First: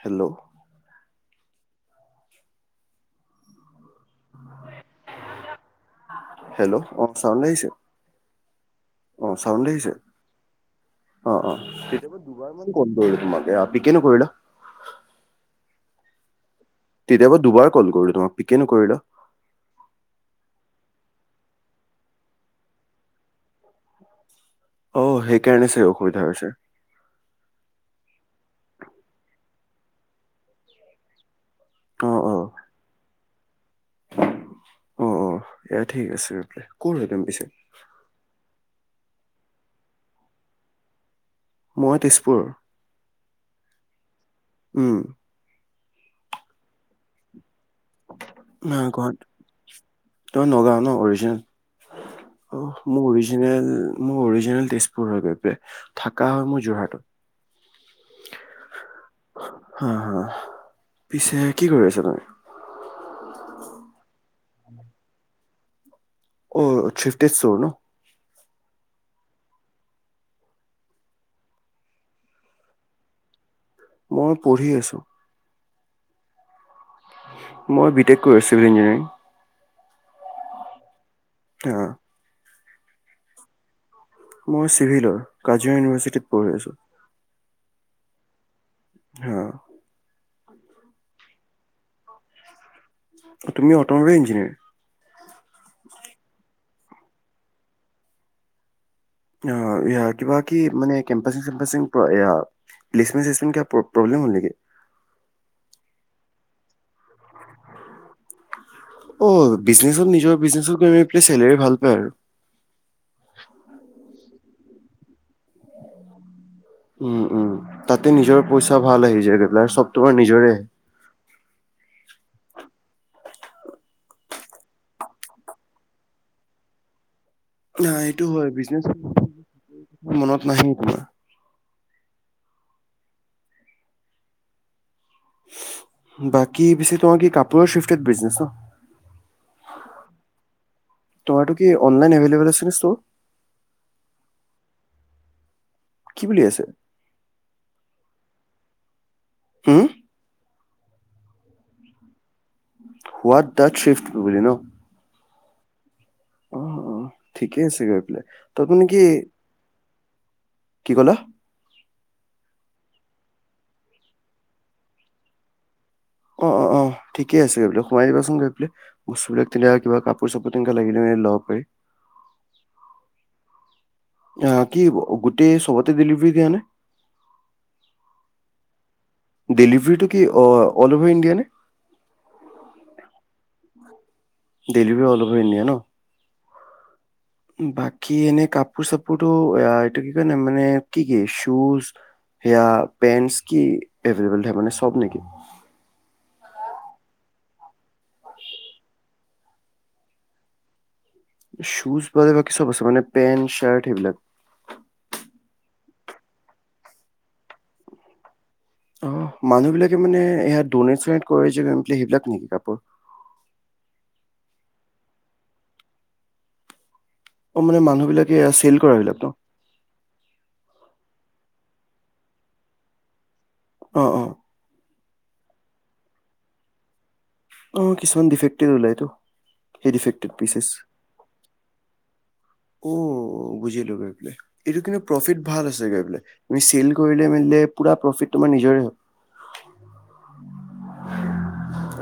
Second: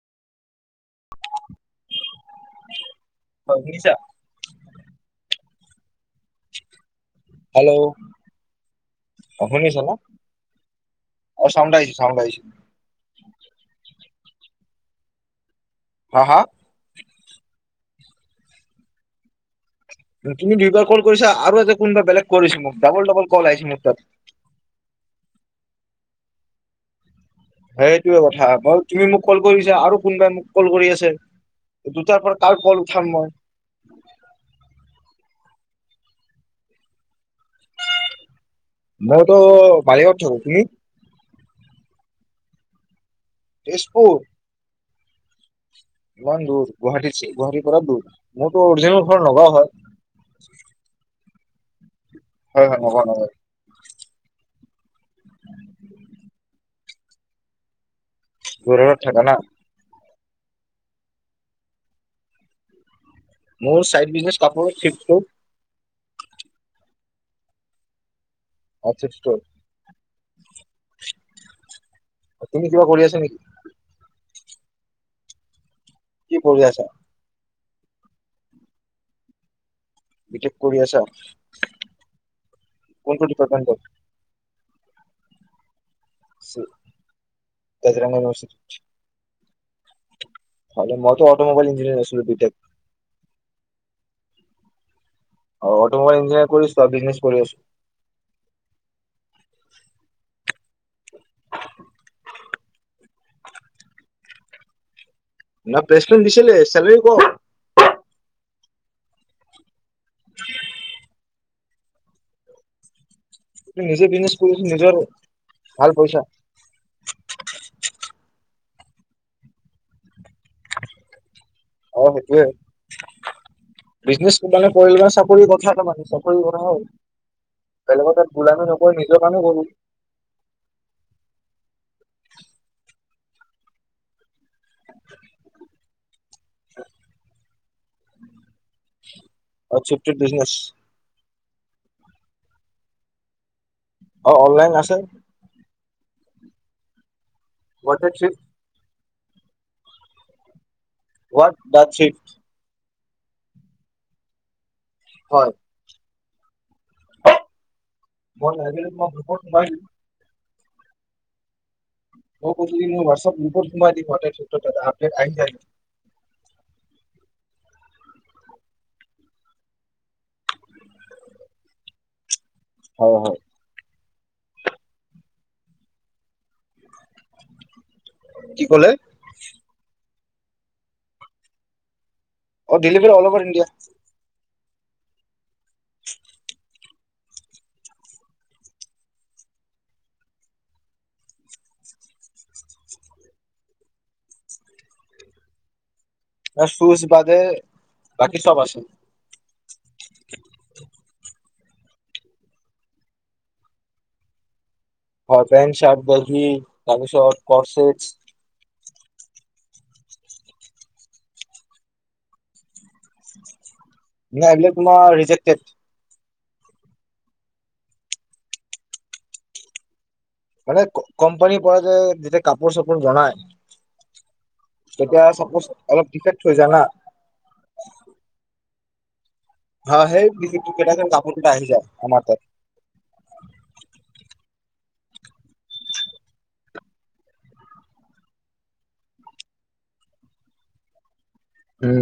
Hello অগ্নিছা hello! Sound আহিছে hello অ চাউড শুনিছা ন? আহিছে অ অ চাউণ্ড আহিছে চাউণ্ড তেতিয়াবা আহিছে। দুবাৰ মান কল কৰিলো তোমাক পিকে নকৰিলা হা হা? তেতিয়াবা দুবাৰ কল কৰো তোমাক পিকেই নকৰিল? তুমি দুইবাৰ কল কৰিছা আৰু এতে কোনোবা বেলেগ কৰিছ মোক ডাবল ডাবল কল আহিছে মোৰ তাত অ সেই কেনেছে অখৰি থেছে সেইটোয়ে কথা বাৰ তুমি মোক কল কৰিছা আৰু কোনবাই মোক কল কৰি আছে! অ দুটাৰ অ পৰা কাল কল উঠাম মই! অ অ এয়া ঠিক আছে ক'ত হম পিছে মইতো বাইগত থাকো তুমি মই তেজপুৰ তেজপুৰ [inaudible] উম। ক দূৰ গুৱাহাটী গুৱাহাটিৰ পৰা দূৰ মোৰতো ন ঘ অৰিজিনেল ঘৰ নগাঁও হয়। তই নগাঁও ন অৰিজিনেল অ হয় হয় মোৰ নগাঁও নগাঁও অৰিজিনেল মই অৰিজিনেলছ হৈ গৈ থাকা হয় মোৰ যোৰহাটত। ঘৰত থাকা না? হা পিছে কি কৰি আছা তুমি? মোৰ চাইড বিজনেচ কাপোৰ চিপটো অ চিফটি চৰ ন [unintelligible] আছা তুমি কিবা কৰি আছা নেকি? মই পঢ়ি আছো। কি পঢ়ি আছা? মই বি টেক কৰি আ বি টেক কৰি আছা? আহ। পন কটি পতটো মোৰ চিভিলৰ কাজুৱে ইনভাৰ বজিৰং ইনিভাৰ্চিটি হা। মইতো অটমোবাইল ইঞ্জিনিয়াৰ আছিলো বি টেক। অ তুমি অট'মোবাইল ইঞ্জিনিয়াৰ। অটমোবাইল ইঞ্জিনিয়াৰ কৰি আছোঁ। চ বিজনেছ কৰি আছো। অ কিবা কি মানে কেম্পাচে‌ চেম্পাচে প্লেচমেন্ট চচমেট ক প্ৰব্লেম হল নেকি প্লেচমেন্ত দিছিলে চেলেৰী কম অ বিজনেচত নিজৰ বিজনেচত গ মেল পেলাই চলেৰি ভাল পায় আৰু। ত নিজে বিজনেছ কৰিছ নিজৰ ভাল পইচা উম উম। তাতে নিজৰ পইচা ভাল আহি যায় গৈ পেলাই চব তোমাৰ নিজৰে আহে। অ সেইটোৱে বিজনেছ মানে কৰিলোনে চাকৰি কথা ত মানে চাকৰি কথা হ ন এইটো হয় বিজনেছ কৰো মনত নাহে তোমাৰ [unintelligible] বাকী বেছিটো কি কাপ তো শিফকত বিজনেছ! অ চি বিজনেছ তোমাৰতো কি অনলাইন এভেইলেবল আছে ন ছ। অ অনলাইন আছে। কি বুলি আছে? বত [unintelligible] হম! হোৱাত দা শিপট হোৱাট দাট শ্বিফ্ট বুলি ন। হয়। অ ঠিকেই আছে গৈ পেলাই মই তপনি লাগিলে কি মই গ্ৰুপত সোমাই দিম কি ক'লা? মই ক মই হোৱাটছআপ গ্ৰুপত সোমাই দিমত আপডেট আহি য অ অ অ ঠিকে আছে গৈ পেলাই সোমাই দিবাচোন গৈ পেলাই বস্তুবিলাক তেনে কিবা কাপোৰ চাপোৰ তেনেকা লাগিলে মেলি ল'ব পাৰি। হয় হয়। অ কি গোটেই সবতে ডেলিভাৰী দিয়া নাই? কি ক'লে ডেলিভৰিটো কি অ অল অভাৰ ইণ্ডিয়া নে দিলিভ অল অভ ইণ্ডিয়া দেলী অলপ হৈ নে ন [inaudible] বাকী এনে কাপোৰ চাপোৰটো এইটো কি ক ন মানে কি কি শুজ সেয়া পেন্ট কি এভলেবল মানে চব নেকি চুজ বাদে বাকী চব আছে শুজ ব বাকী চব আছে মানে পেণ্ট চাৰ্ট সেইবিলাক হয় পেণ্ট চাৰ্ট বেগি তাৰপিছত কৰ্চট অ মানুহবিলাকে মানে ইাত ড কৰে যে সেইবিলাক নেকি কাপোৰ নাই এইবিলাক তোমাৰ ৰিজেকটেড অ মানে মানুহবিলাকে চেল কৰাবিলাক ন মানে কোম্পানীৰ পৰা যে যেতিয়া কাপোৰ চাপোৰ জনায় অ অ তেতিয়া চাপজ অলপ দিষ থৈ যা না অ কিছুমান ডিফে্টি ওলটো হা সেই ডিফেক্ট কেইটা কাপোৰ কেইটা আহি যায় আমাৰ তাত অ বুজি লব এইবো এইটো কিন্তু ভ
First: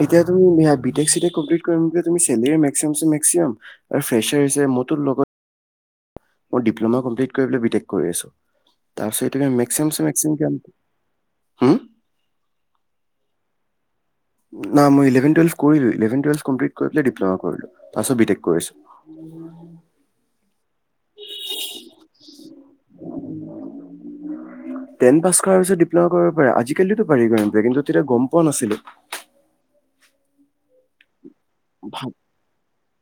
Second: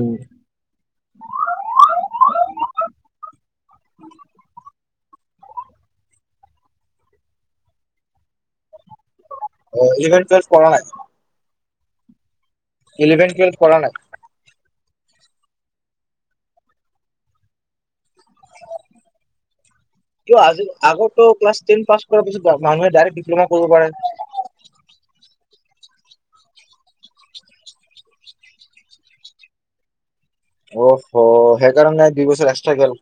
এতিয়া তুমি ম্ট কৰিম তমি মেিাম মে্সিমাম আৰুেচাৰ মত লগত ইপ্ তাৰপিছত এই অ মে্ি ইলেভেন টুৱেলভ কৰা ম্ি নাই কে হা ইলেভে টুৱেল্ভ কৰা নাই নাই মইভেনটেল কৰিলো্ল ডপ্ল কৰিলো আজ আগতো ক্লাছ টেন পাছ কৰাৰ পিছত মানুহে ডাইৰেক্ট ডিপ্ল'মা কৰিব পাৰে াৰ পিছত ডিপ্লমা কৰিব পাৰে আজিকালিো বাঢ়ি গম প কিন্তু তেতিয়া গম পোৱা নাছিলো অ হ সেই কাৰণ ভাব নাই দু বছৰ এক্সট্ৰা গল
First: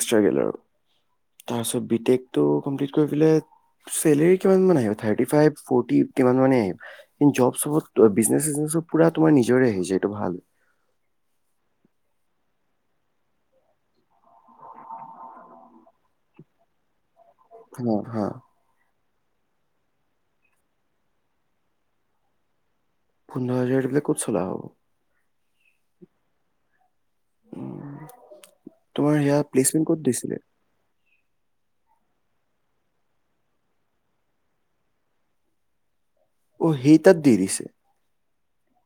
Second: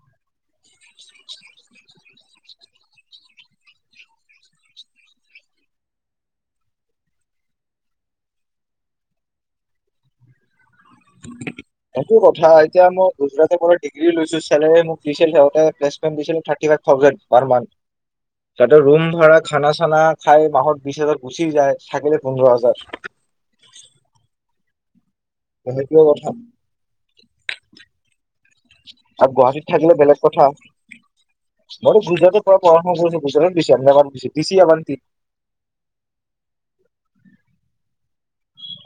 [inaudible] একো কথা এতিয়া মই গুজৰাট ব ডিগ্ৰী লৈছো চেলেী মোক দিছিল সহঁতে প্লেচমেণ্ট দিছিল থাৰ্টি ফাইভ থাউজেণ্ড প ম হা হা ৰুম ভ় খানা চানা খাই মাহত বিশ হাজাৰ গুচি যায় থাকিলে পোন্ধৰ হাজাৰ পোন্ধৰ হাজাৰ গিলাক ক'ত চল হব সেইটোয়ে কথা উম, তোমাৰ আৰু সেয়া গুৱাহাটীত প্লেচমেণ্ট থাকিলে ক'ত বেলেগ দিছিলে কথা মইতো গুজৰাটত পুজ দিছ এনে ব দিছ দিছি ব্ধি অ হি তত দিৰিছে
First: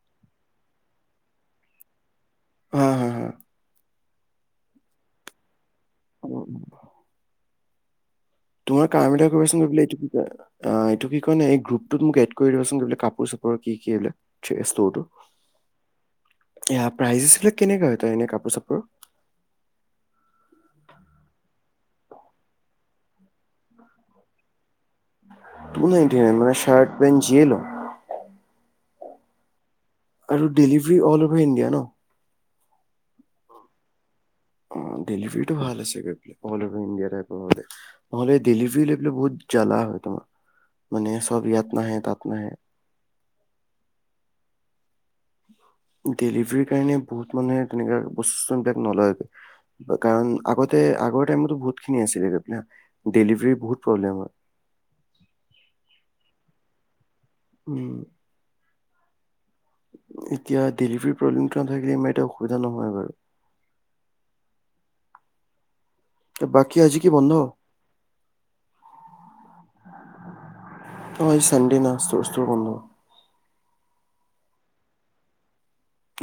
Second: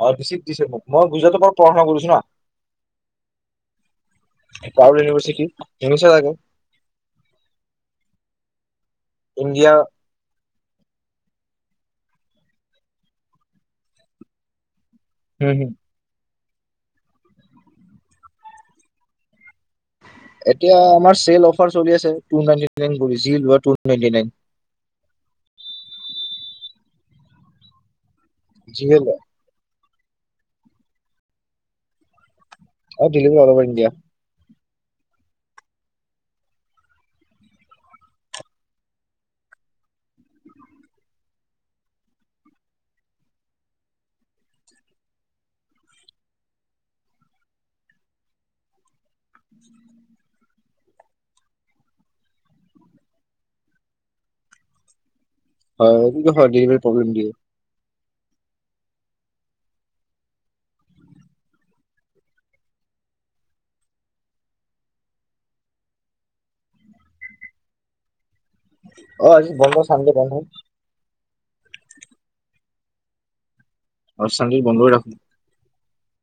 অ দি দিছে মই গুজৰাটৰ পৰা পাৰা্না কৰিছো ন হ হা হ পউল ইউনিভাৰ্চিটি ঘনিছ আাকৌ অ', তোমাৰ কাৰাচোন কি ক এইটো কি ক? ত মোক এড কৰি দিবাচোন কি বোলে কাপোৰ চাপোৰ কি - কি বোলেষ্টৰটো। হম ', -হম', এ প্ৰাইজেছ বিলাক কেনেকা হয় তই এনে কাপোৰ চাপোৰ। এতিয়া আমাৰ চেল অফাৰ চলি আছে টু নাইটি। যি লোৱা টু নাইনটি নাইন। ত নাই মানে চাৰ্ট পেণ্ট জিল। জিহে ল। আৰু ডেলিভাৰী অল অভাৰ ইণ্ডিয়া ন। Delivery all over India. অহ ', ডেলিভাৰীটো ভাল আছে গৈ অলভাৰ ইণ্ডিয়া নহলে ডেলিভাৰ লৈ বহুত জ্বালা হয় তোমাৰ মানে চব ইয়াত নাহে তাত নাহে। ডেলিভাৰীৰ কাৰণে বহুত মানুহে তেনো বস্তুবিলাক নলয়গৈ কাৰণ আগতে আগৰ টাইমতো বহুতিন আছিল ডেলিভাৰী বহুত প্ৰব্লেম হয়। হয় ডেলিভাৰী প্ৰবলেম দিয়ে। উম', এতিয়া ডেলিভাৰ প্ৰব্লেম নাথাকিলে ইাৰ এতি অসুবিধা নহয় বাৰু। বাকী আজি কি বন্ধ? অহ ', আজি বন্ধ চানডে বন্ধ। চডে না স্তৰ স্তৰ বন্ধ। চানডে বন্ধ কৰি ৰাখো।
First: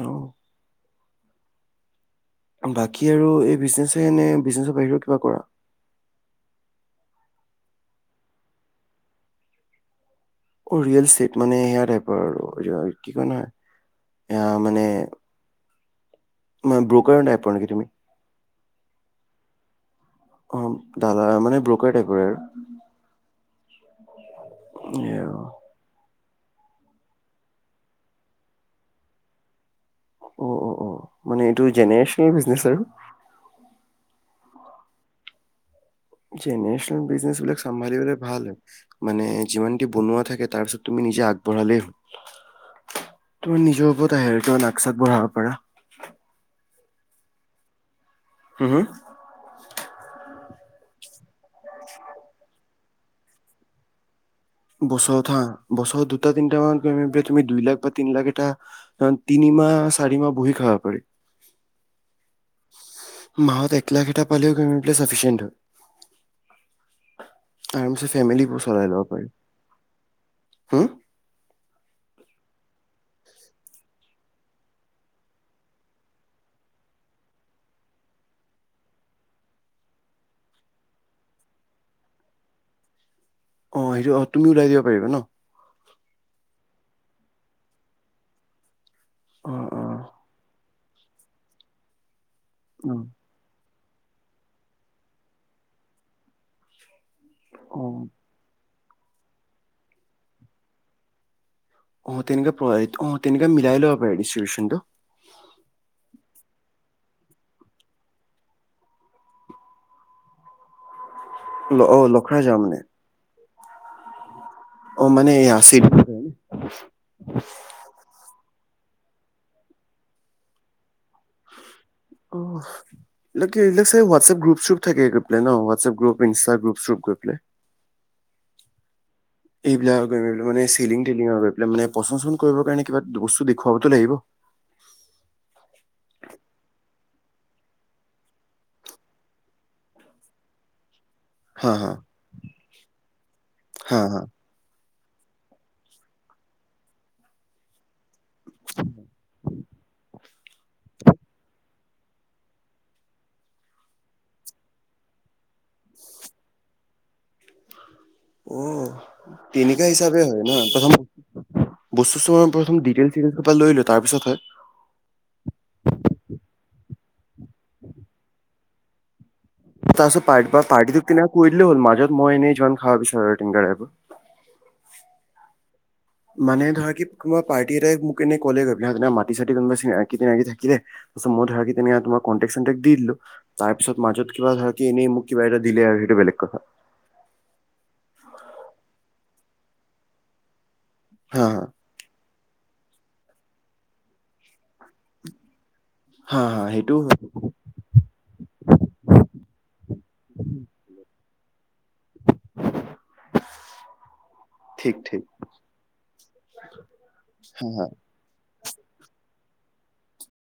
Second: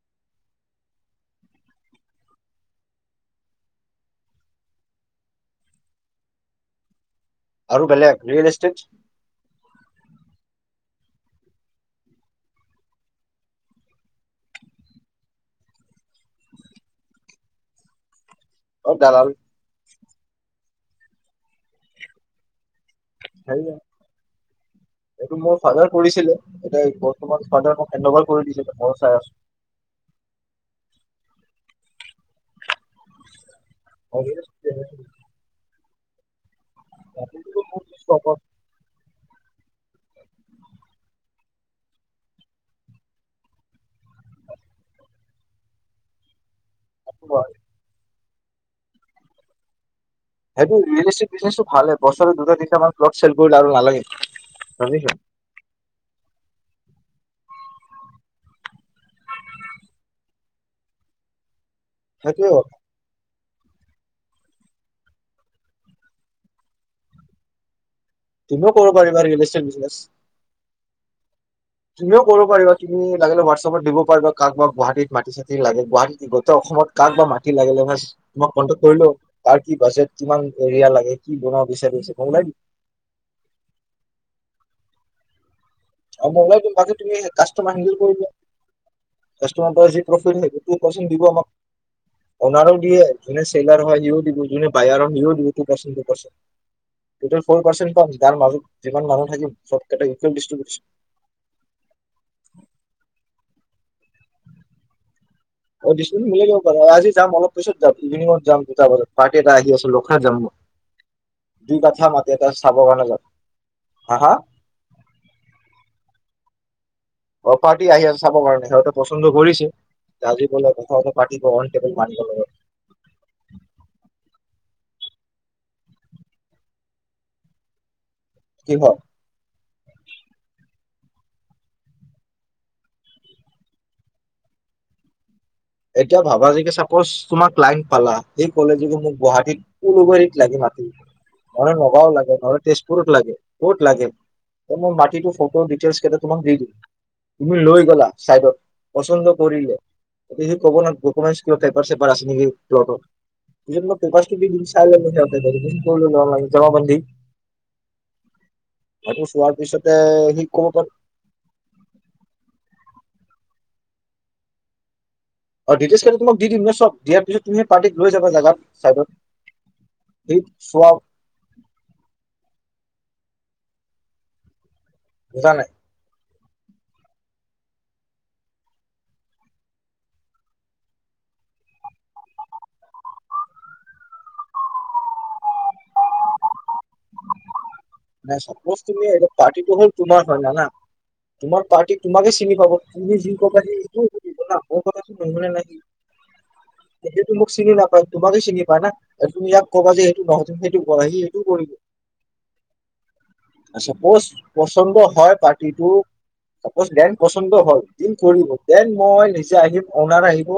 অহ ', বাকী আৰু এই বিজনেছহেনে- বিজনেছৰ বাহিৰত কিবা কৰা? আৰুাৰ বেলেগ ৰিয়েলছস্তিকচ। অহ ', ৰিয়েল ষ্টেট মানে সেয়া টাইপৰ আৰু কি কয় নহয় এয়া মানে। মই ব্ৰ'কৰণ্। পগমি [unintelligible] অহ ', দালাল অহ ', দালা মানে ব্ৰ'কাৰ টাইপৰে আৰু হেল্ল ', এয়া এইটো মোৰ ফাদাৰ কৰিছিলে। এতিয়া বৰ্তমান ফাদাৰ মোক হেণ্ডঅভাৰ কৰি দিছিলে মই চাই আছো। অহ - অহ - অহ মানে এইটো জেনেৰেচনেল বিজনেচ আৰু। যেনেৰেচনেল বিজনেচ বিলাক চম্ভালিব ভাল মানে যিমান দি বনোৱা থাকে তাৰ পিছত তুমি নিজে আগবঢ়ালেই হল তোমাৰ নিজৰ ওপৰত আহে আৰু ত নচাত বঢ়াব পাৰা। আ [inaudible] হম', - হম ', সেইটোয়েলনে ভাল বছৰে দুটা তিনিটা মান চেল কৰিলে আৰু নালাগে। বুজিছা বছত হা বস দুটা তিনিটা মান। তুমি দুই লাখ বা তিনি লাখ এটা তিনিমাহ চাৰি মাহ বহি খাবা পাৰি। সেইটোৱে কথা মাহত এক লাখ এটা পালিওফিচিয় হয়। ফেমিলিবোৰ তুমিও চাই ল'ব পাৰি। হুম [unintelligible] তুমিও কৰিব পাৰা তুমি লাগিলে হোৱাটছপত দিব পাৰিবা কাক বা গুৱাহাটীত মাটি চি লাগে গুৱাহীত গোটেই অসমত কাক বা মাটি লাগিলে ম তোমাক কণ্টেক কৰিলো তাৰ কি বাজেট কিমান এৰিয়া লাগে কি বনাব বিচাৰিছে কলাই নেকি? অ সেইটো অ তুমি ওলাই দিব পাৰিবা ন ম'বাইল কোম্পানীত তুমি কাষ্টমাৰ হেন্দেল কৰিবা অঁ কষ্টমাৰ অঁ পৰা প্ৰফিট যি তোৰ পাৰ্চেন্ট দিব আমাক অ'নাৰ উ দিয়ে অঁ জুনে চেলাৰ হয় নিউ দিব জুনে বাহাৰৰ নিউ দিব তো টো পছে এতিয়া ফৰ অঁ পাৰ্চৈণ্ট কম যিমান মানুহ থাকি চবকেটা ই অ তেনেকে অ তেনেকে মিলাই লৈ [unintelligible] অ মিলাই দিব পাৰা আজি যাম অলপ পিছত যাম ইভিনিঙত যাম দুটা বজাত পাৰ্টি এটা আহি আছে লখৰা যাম ম অ লখৰা যাম মানে হা হা অ মানে এইয়া আছিল। [unintelligible] অ পাৰ্টি আহি আছে চাব কাৰণে সিহঁত পচন্দ কৰিছে আজি কলে কথা পাৰ্টি অন টেবুল মানিব অ লাগে হোৱাটছএপ গ্ৰুপ চুপ থাকে গৈ পেলাই ন হোৱাটছএপ গ্ৰুপ ইনষ্টাগ গ্ৰুপ চপ গৈ পেলাই কিহৰ? এইবিলাক মানে টিলিং টিলিং লৈ পেলাই মানে পচন্দ চচন্দ কৰিবৰ কাৰণে কিবা বস্তু দেখুৱাবতো লাগিব। কৈছ তোমাক লাইন পালা সেই কলে যে মোক গুৱাহাটীত উলুবাৰীত লাগে মাতি মানে হা হা নগাঁও লাগে নহ'লে তেজপুৰত লাগে ক'ত হা লাগে হা মোৰ মা কিন্তু ফটো ডিটেইলছ কেইটা তোমাক দি দিম তুমি লৈ গলা চাইডত পচন্দ কৰিলে তে সি ক' ব ডকুমেণ্টছ পেপাৰ চেপাৰ আছে নেকি লগত জেনিবা পেপাৰছ খিনি চাই ললে অ তেনেকে হিচাপে হয় সি ন ক'ব পাৰে প্ৰথম বস্তু প্ৰথম ডিটেইল তাৰপিছত হয় অ ডিটেইলছ খিনি তোমাক দি দিম ন চব দিয়া তুমি পাৰ্টিক লৈ যাবা জাগাত। [unintelligible] তাৰ পিছত সি পাৰ্ট চোৱা পাৰ্টিটো কিনে কৈ দিলে হ'ল মাজত মই এনেই জৈন আহা পিছত এৰাই দিম গাড়ী পা বুজা নাই? মানে ধৰা কি কোনবা পাৰ্টি এটাই মোক এনে কলে গৈ পেলে কোনোবা মাটি চাতি কোনবা চিনাকি তিনাকি থাকিলে চোৱা মই ধৰা কি তেনেকাটো কন্তেক চন্তেক দি দিলোঁ তাৰপিছত মাজত কিবা ধৰা কি এনেই মোক কিবা এটা দিলে আৰু সেইটো বেলেগ কথা। [unintelligible] না চাপোজ তুমি এইটো পাৰ্টিটো হ'ল তোমাৰ হয় জানা হা হা তোমাৰ পাৰ্টিত তোমাকে চীনী হ'ব তুমি যি কবা সেইটো [unintelligible] মোৰ কথাটো নোহোনে ন সি হা হা সেইটোও হয় এতিয়াতো মোক চিনি নাপায় তোমাকে চিনি পায় না তুমি ইয়াক কবা যে সেইটো নহয় তুমি সেইটো কৰা সি [unintelligible] চাপোজ ঠিক পচন্দ ঠিক হয় পাৰ্টিটো চাপোজ দেন পচন্দ হা হা। হয় দিন কৰিব দেন মই ৰে যে আহি অনাৰ আহিব